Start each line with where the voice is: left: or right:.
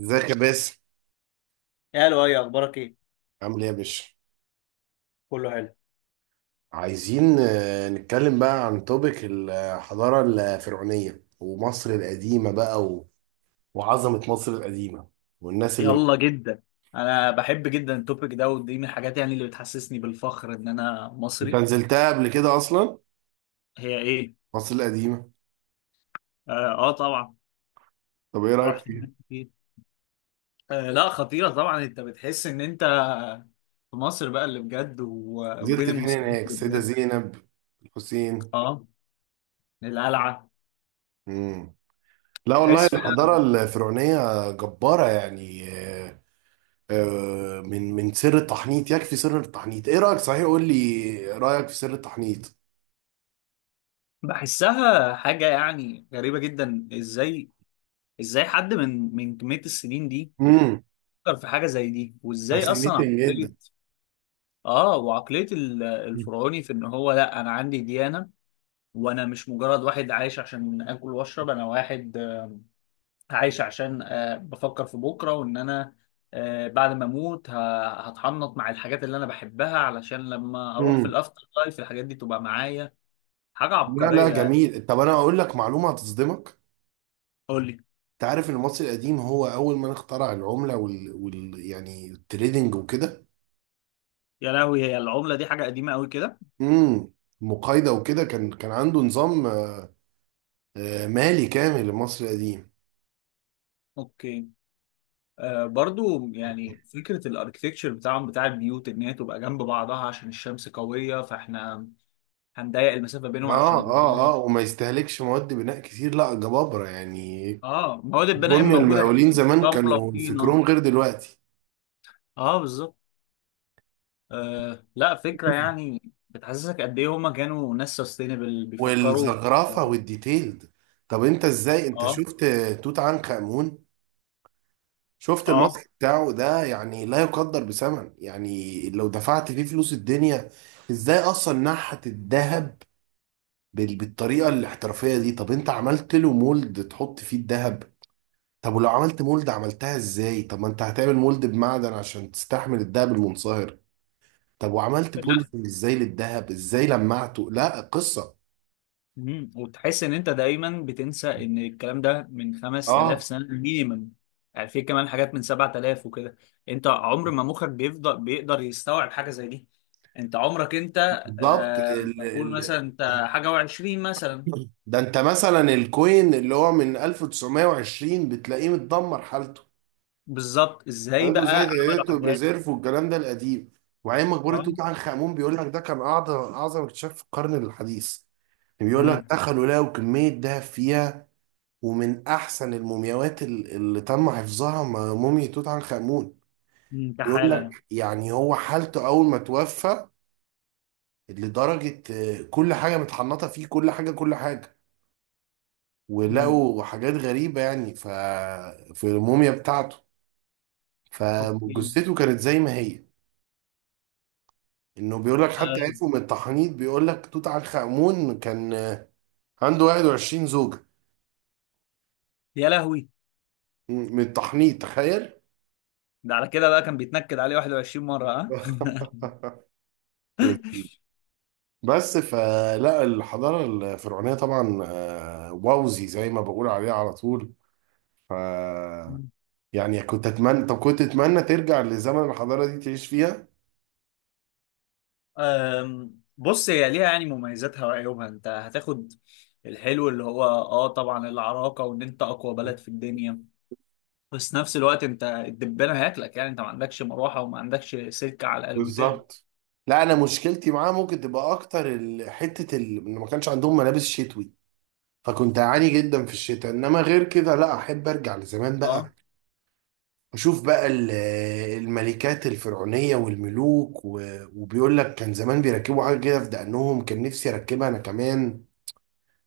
right: ازيك يا باسم؟
left: يا لؤي، اخبارك ايه؟
right: عامل ايه يا باشا؟
left: كله حلو.
right: عايزين نتكلم بقى عن توبيك الحضارة الفرعونية ومصر القديمة بقى وعظمة مصر القديمة والناس اللي
left: يلا جدا. انا بحب جدا التوبيك ده، ودي من الحاجات يعني اللي بتحسسني بالفخر ان انا
right: انت
left: مصري.
right: نزلتها قبل كده اصلا؟
left: هي ايه؟
right: مصر القديمة.
left: اه. آه طبعا.
right: طب ايه رأيك
left: رحت
right: فيها؟
left: هناك كتير. آه لا، خطيرة طبعا، انت بتحس ان انت في مصر بقى اللي بجد
right: نزلت
left: وبين
right: فين
left: المصريين
right: هناك،
left: اللي
right: السيدة
left: بجد.
right: زينب، الحسين؟
left: اه، القلعة.
right: مم. لا والله،
left: تحس
right: الحضارة
left: فعلا.
right: الفرعونية جبارة يعني. من سر التحنيط، يكفي سر التحنيط. ايه رأيك، صحيح؟ قول لي رأيك في سر التحنيط.
left: بحسها حاجة يعني غريبة جدا. ازاي حد من كمية السنين دي فكر في حاجة زي دي، وازاي اصلا.
right: فاسينيتنج جدا.
left: اه، وعقلية الفرعوني في ان هو، لا انا عندي ديانة، وانا مش مجرد واحد عايش عشان اكل واشرب. انا واحد عايش عشان بفكر في بكرة، وان انا بعد ما اموت هتحنط مع الحاجات اللي انا بحبها علشان لما اروح في
right: امم
left: الافتر لايف الحاجات دي تبقى معايا. حاجة
right: لا لا،
left: عبقرية يعني.
right: جميل. طب انا اقول لك معلومه هتصدمك.
left: قول لي.
right: انت عارف ان المصري القديم هو اول من اخترع العمله يعني التريدنج وكده.
left: يا لهوي، هي العملة دي حاجة قديمة قوي كده؟
right: امم المقايضه وكده. كان عنده نظام مالي كامل، المصري القديم.
left: اوكي. آه برضو، يعني فكرة الاركتكتشر بتاعهم بتاع البيوت ان هي تبقى جنب بعضها عشان الشمس قوية، فاحنا هنضيق المسافه بينهم
right: اه
left: عشان الجو.
right: اه اه، وما يستهلكش مواد بناء كتير، لا جبابره يعني.
left: اه، مواد البناء
right: اظن
left: موجوده،
right: المقاولين
left: يعني
right: زمان
left: رمله
right: كانوا
left: وطينه.
right: فكرهم غير دلوقتي.
left: اه، بالظبط. آه لا، فكره يعني بتحسسك قد ايه هما كانوا ناس سستينبل بيفكروا.
right: والزخرفه
left: اه.
right: والديتيلد. طب انت ازاي، انت
left: اه.
right: شفت توت عنخ امون؟ شفت
left: آه.
right: الماسك بتاعه ده؟ يعني لا يقدر بثمن، يعني لو دفعت فيه فلوس الدنيا. ازاي اصلا نحت الذهب بالطريقه الاحترافيه دي؟ طب انت عملت له مولد تحط فيه الذهب؟ طب ولو عملت مولد عملتها ازاي؟ طب ما انت هتعمل مولد بمعدن عشان تستحمل الذهب المنصهر. طب وعملت
left: لا.
right: بوليسنج ازاي للذهب، ازاي لمعته؟ لا قصه.
left: مم. وتحس ان انت دايما بتنسى ان الكلام ده من 5000
right: اه
left: سنه مينيمم. يعني في كمان حاجات من 7000 وكده. انت عمر ما مخك بيفضل بيقدر يستوعب حاجه زي دي. انت عمرك انت.
right: بالظبط.
left: آه. قول مثلا انت حاجه و20 مثلا.
right: ده انت مثلا الكوين اللي هو من 1920 بتلاقيه متدمر حالته.
left: بالظبط، ازاي
right: انتوا
left: بقى
right: زي
left: عملوا
right: دايركت
left: حاجات؟
right: وبريزيرف والكلام ده القديم. وعين مقبره
left: اه.
right: توت عنخ امون، بيقول لك ده كان اعظم اعظم اكتشاف في القرن الحديث. يعني بيقول لك
left: امم.
right: دخلوا لقوا كميه دهب فيها، ومن احسن المومياوات اللي تم حفظها، موميا توت عنخ امون.
left: أمم،
right: بيقول
left: كحاله يعني.
right: لك يعني هو حالته اول ما توفى، لدرجه كل حاجه متحنطه فيه، كل حاجه كل حاجه.
left: امم.
right: ولقوا حاجات غريبه يعني في الموميا بتاعته،
left: اوكي.
right: فجثته كانت زي ما هي. انه بيقول لك حتى
left: آه.
right: عرفوا من التحنيط. بيقول لك توت عنخ آمون كان عنده 21 زوجة،
left: يا لهوي.
right: من التحنيط، تخيل.
left: ده على كده بقى كان بيتنكد عليه 21 مره، ها؟
right: لذيذ. بس فلا الحضارة الفرعونية طبعا، ووزي زي ما بقول عليها على طول. ف يعني كنت اتمنى طب كنت اتمنى ترجع لزمن الحضارة دي تعيش فيها.
left: بص، هي ليها يعني مميزاتها وعيوبها. انت هتاخد الحلو اللي هو اه طبعا العراقة وان انت اقوى بلد في الدنيا، بس نفس الوقت انت الدبانة هياكلك، يعني انت ما عندكش مروحة وما عندكش سلك على القتال.
right: بالظبط. لا انا مشكلتي معاه ممكن تبقى اكتر حتة ان ما كانش عندهم ملابس شتوي، فكنت اعاني جدا في الشتاء. انما غير كده لا، احب ارجع لزمان
left: اه.
right: بقى، اشوف بقى الملكات الفرعونيه والملوك وبيقول لك كان زمان بيركبوا حاجه كده في دقنهم، كان نفسي اركبها انا كمان.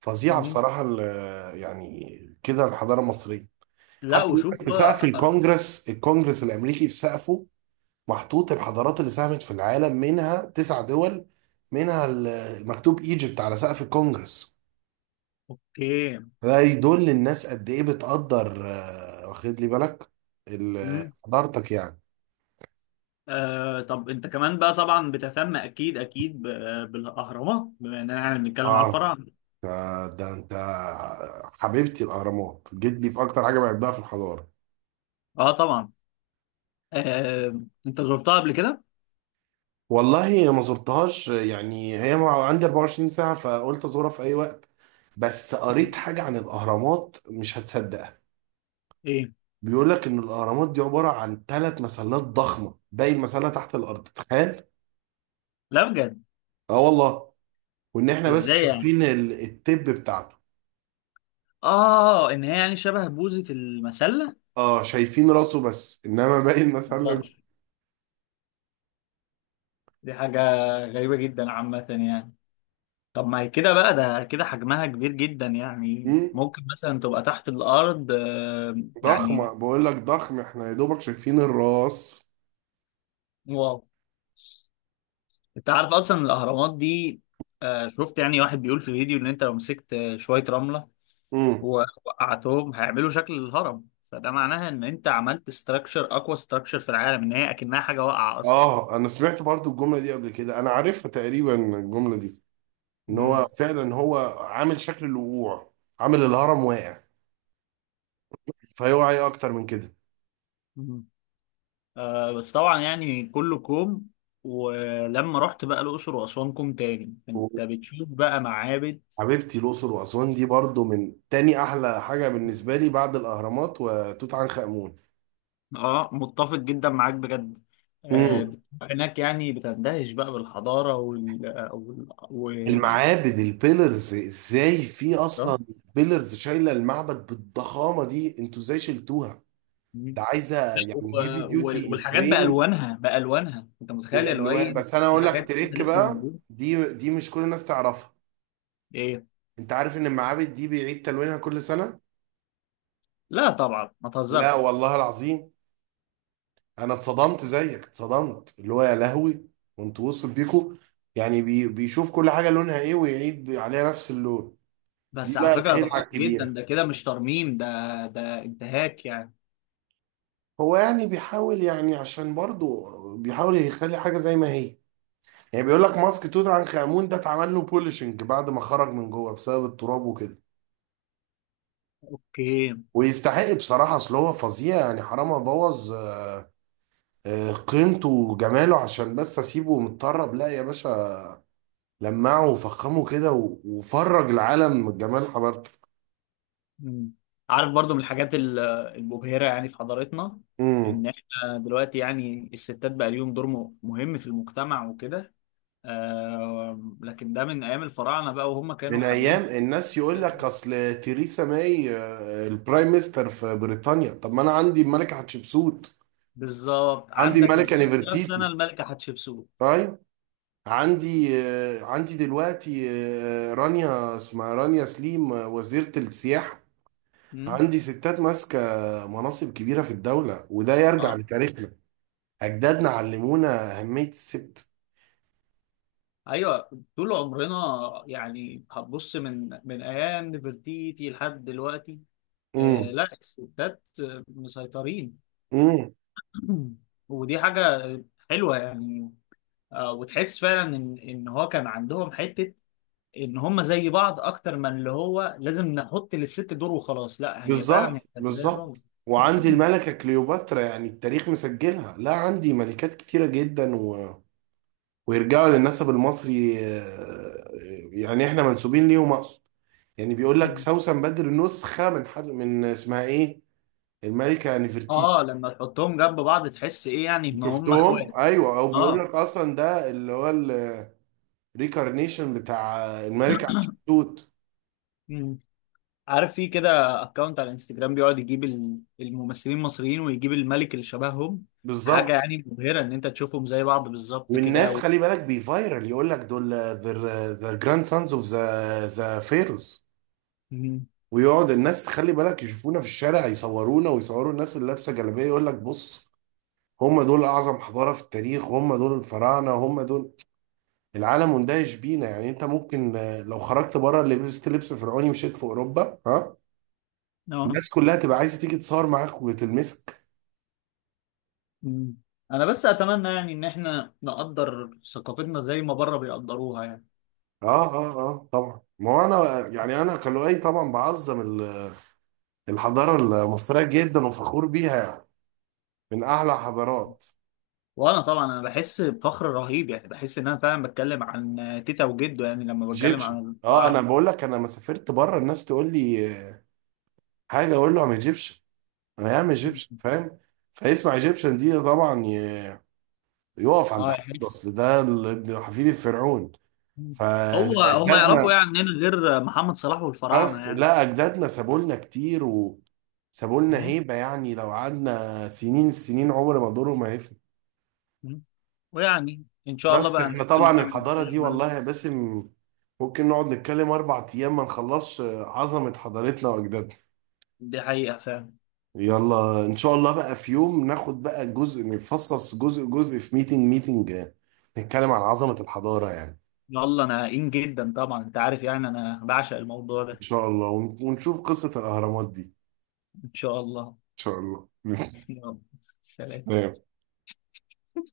right: فظيعه
left: مم.
right: بصراحه يعني كده الحضاره المصريه.
left: لا،
right: حتى بيقول لك
left: وشوف
right: في سقف
left: بقى.
right: الكونجرس الامريكي، في سقفه محطوط الحضارات اللي ساهمت في العالم، منها 9 دول، منها مكتوب ايجيبت على سقف الكونجرس.
left: اوكي.
right: ده يدل للناس قد ايه بتقدر، واخد لي بالك
left: مم.
right: حضارتك يعني.
left: آه، طب انت كمان بقى طبعا بتهتم اكيد اكيد بالاهرامات، بما اننا يعني بنتكلم على
right: اه
left: الفراعنه.
right: ده, انت حبيبتي الاهرامات جيت لي في اكتر حاجه بحبها في الحضاره.
left: اه طبعا. آه. انت زرتها قبل كده؟
right: والله ما زرتهاش، يعني هي عندي 24 ساعه، فقلت ازورها في اي وقت. بس قريت حاجه عن الاهرامات مش هتصدقها.
left: ايه؟
right: بيقول لك ان الاهرامات دي عباره عن 3 مسلات ضخمه، باقي المسله تحت الارض، تخيل.
left: لا بجد.
right: اه والله. وان احنا بس
left: ازاي يعني؟
right: شايفين التب بتاعته.
left: اه، ان هي يعني شبه بوزة المسلة.
right: اه شايفين راسه بس، انما باقي الناس، قال لك.
left: مقدرش. دي حاجة غريبة جدا عامة يعني. طب ما هي كده بقى، ده كده حجمها كبير جدا يعني،
right: مم،
left: ممكن مثلا تبقى تحت الارض آه.
right: ضخمه،
left: يعني.
right: بقول لك ضخم، احنا يا دوبك شايفين الراس.
left: واو. انت عارف اصلا الاهرامات دي، شفت يعني واحد بيقول في الفيديو ان انت لو مسكت شويه رمله
right: امم
left: ووقعتهم هيعملوا شكل الهرم، فده معناها ان انت عملت ستراكشر، اقوى ستراكشر في العالم، ان هي اكنها حاجه واقعه اصلا.
right: اه، انا سمعت برضو الجمله دي قبل كده، انا عارفها تقريبا الجمله دي. ان هو
left: مم.
right: فعلا هو عامل شكل الوقوع، عامل الهرم واقع. فيوعى ايه اكتر من كده.
left: مم. آه بس طبعا يعني كله كوم، ولما رحت بقى الاقصر واسوان كوم تاني، انت بتشوف بقى معابد.
right: حبيبتي الاقصر واسوان دي برضو من تاني احلى حاجه بالنسبه لي بعد الاهرامات وتوت عنخ امون.
left: اه، متفق جدا معاك بجد. آه،
right: مم.
left: بتبقى هناك يعني بتندهش بقى بالحضاره.
right: المعابد، البيلرز ازاي في اصلا بيلرز شايله المعبد بالضخامه دي؟ انتوا ازاي شلتوها؟
left: آه.
right: ده عايزه
left: لا،
right: يعني هيفي ديوتي
left: والحاجات
right: كرين.
left: بألوانها بألوانها، انت متخيل
right: بالالوان.
left: الوان.
right: بس انا
left: في
right: اقول لك
left: حاجات فيها
right: تريك
left: لسه
right: بقى،
left: موجوده.
right: دي مش كل الناس تعرفها.
left: ايه؟
right: انت عارف ان المعابد دي بيعيد تلوينها كل سنه؟
left: لا طبعا، ما
right: لا
left: تهزرش.
right: والله العظيم، انا اتصدمت زيك، اتصدمت اللي هو يا لهوي. وانتوا وصل بيكو، يعني بيشوف كل حاجه لونها ايه ويعيد عليها نفس اللون. دي
left: بس على
right: بقى
left: فكره ده
right: الخدعه
left: غلط جدا،
right: الكبيره.
left: ده كده مش ترميم ده، ده انتهاك يعني.
right: هو يعني بيحاول، يعني عشان برضه بيحاول يخلي حاجة زي ما هي. يعني بيقول لك ماسك توت عنخ آمون ده اتعمل له بولشنج بعد ما خرج من جوه بسبب التراب وكده.
left: اوكي.
right: ويستحق بصراحة، أصل هو فظيع يعني، حرام أبوظ قيمته وجماله عشان بس أسيبه متطرب؟ لا يا باشا، لمعه وفخمه كده وفرج العالم من جمال حضارته.
left: مم. عارف برضو من الحاجات المبهره يعني في حضارتنا،
right: امم
left: ان احنا دلوقتي يعني الستات بقى ليهم دور مهم في المجتمع وكده. آه لكن ده من ايام الفراعنه بقى، وهم كانوا
right: من
left: حابين
right: أيام
left: في.
right: الناس، يقول لك أصل تheresa ماي البرايم ميستر في بريطانيا، طب ما أنا عندي الملكة حتشبسوت،
left: بالظبط،
right: عندي
left: عندك من
right: ملكة
left: 5000 سنه
right: نفرتيتي.
left: الملكه حتشبسوت.
right: طيب، عندي عندي دلوقتي رانيا، اسمها رانيا سليم، وزيرة السياحة. عندي ستات ماسكة مناصب كبيرة في الدولة، وده يرجع
left: اه
right: لتاريخنا. أجدادنا علمونا أهمية الست.
left: ايوه، طول عمرنا، يعني هتبص من ايام نفرتيتي لحد دلوقتي. آه
right: امم
left: لا، الستات مسيطرين.
right: امم
left: ودي حاجه حلوه يعني. آه، وتحس فعلا ان ان هو كان عندهم حته ان هم زي بعض اكتر من اللي هو لازم نحط للست دور وخلاص. لا، هي فعلا هي
right: بالظبط
left: كانت زي الراجل.
right: بالظبط. وعندي الملكة كليوباترا، يعني التاريخ مسجلها، لا عندي ملكات كتيرة جدا ويرجعوا للنسب المصري، يعني احنا منسوبين ليهم اقصد. يعني بيقول لك سوسن بدر نسخه من حد، من اسمها ايه، الملكه نفرتيتي.
left: اه، لما تحطهم جنب بعض تحس ايه يعني، ان هم
right: شفتهم؟
left: اخوات.
right: ايوه، او بيقول
left: اه،
right: لك اصلا ده اللي هو الريكارنيشن بتاع الملكه حتشبسوت.
left: عارف في كده اكونت على الانستجرام بيقعد يجيب الممثلين المصريين ويجيب الملك اللي شبههم. حاجة
right: بالظبط.
left: يعني مبهرة ان انت تشوفهم زي بعض بالظبط كده
right: والناس
left: و...
right: خلي بالك بيفايرل، يقول لك دول ذا جراند سانز اوف ذا فيروز.
left: مم.
right: ويقعد الناس خلي بالك يشوفونا في الشارع يصورونا، ويصوروا الناس اللي لابسه جلابيه، يقول لك بص، هم دول اعظم حضاره في التاريخ، هم دول الفراعنه، هم دول. العالم مندهش بينا يعني. انت ممكن لو خرجت بره لبست لبس فرعوني مشيت في اوروبا، ها،
left: اه.
right: الناس كلها تبقى عايزه تيجي تصور معاك وتلمسك.
left: مم. انا بس اتمنى يعني ان احنا نقدر ثقافتنا زي ما بره بيقدروها يعني.
right: اه اه اه طبعا، ما هو انا يعني انا كلوعي طبعا بعظم الحضاره المصريه جدا، وفخور بيها يعني، من اعلى حضارات.
left: وانا طبعا انا بحس بفخر رهيب، يعني بحس ان انا فعلا بتكلم عن تيتا وجده يعني لما بتكلم
right: ايجيبشن.
left: عن
right: اه انا
left: الفراعنة.
right: بقول لك انا لما سافرت بره الناس تقول لي حاجه، اقول له ام ايجيبشن. انا ام ايجيبشن،
left: مم.
right: فاهم؟ فيسمع ايجيبشن دي طبعا، يقف عند
left: اه،
right: حد،
left: يحس.
right: اصل ده ابن حفيد الفرعون.
left: مم. هو هم يعرفوا
right: فاجدادنا،
left: يعني عننا غير محمد صلاح
right: بس
left: والفراعنة؟
right: لا اجدادنا سابوا لنا كتير وسابوا لنا
left: يعني.
right: هيبه، يعني لو قعدنا سنين السنين عمر ما دوره ما هيفنى.
left: مم. ويعني ان شاء الله
right: بس
left: بقى
right: احنا
left: نحاول
right: طبعا
left: نعمل
right: الحضاره
left: اللي
right: دي
left: نعمله.
right: والله يا باسم، ممكن نقعد نتكلم 4 ايام ما نخلصش عظمه حضارتنا واجدادنا.
left: دي حقيقة فعلا.
right: يلا ان شاء الله بقى في يوم ناخد بقى جزء، نفصص جزء جزء في ميتنج ميتنج، نتكلم عن عظمه الحضاره يعني.
left: يلا، انا قايم جدا طبعا، انت عارف يعني انا بعشق الموضوع
right: ان
left: ده.
right: شاء الله ونشوف قصه الاهرامات دي.
left: ان شاء الله.
right: شاء الله.
left: يلا. سلام.
right: سلام.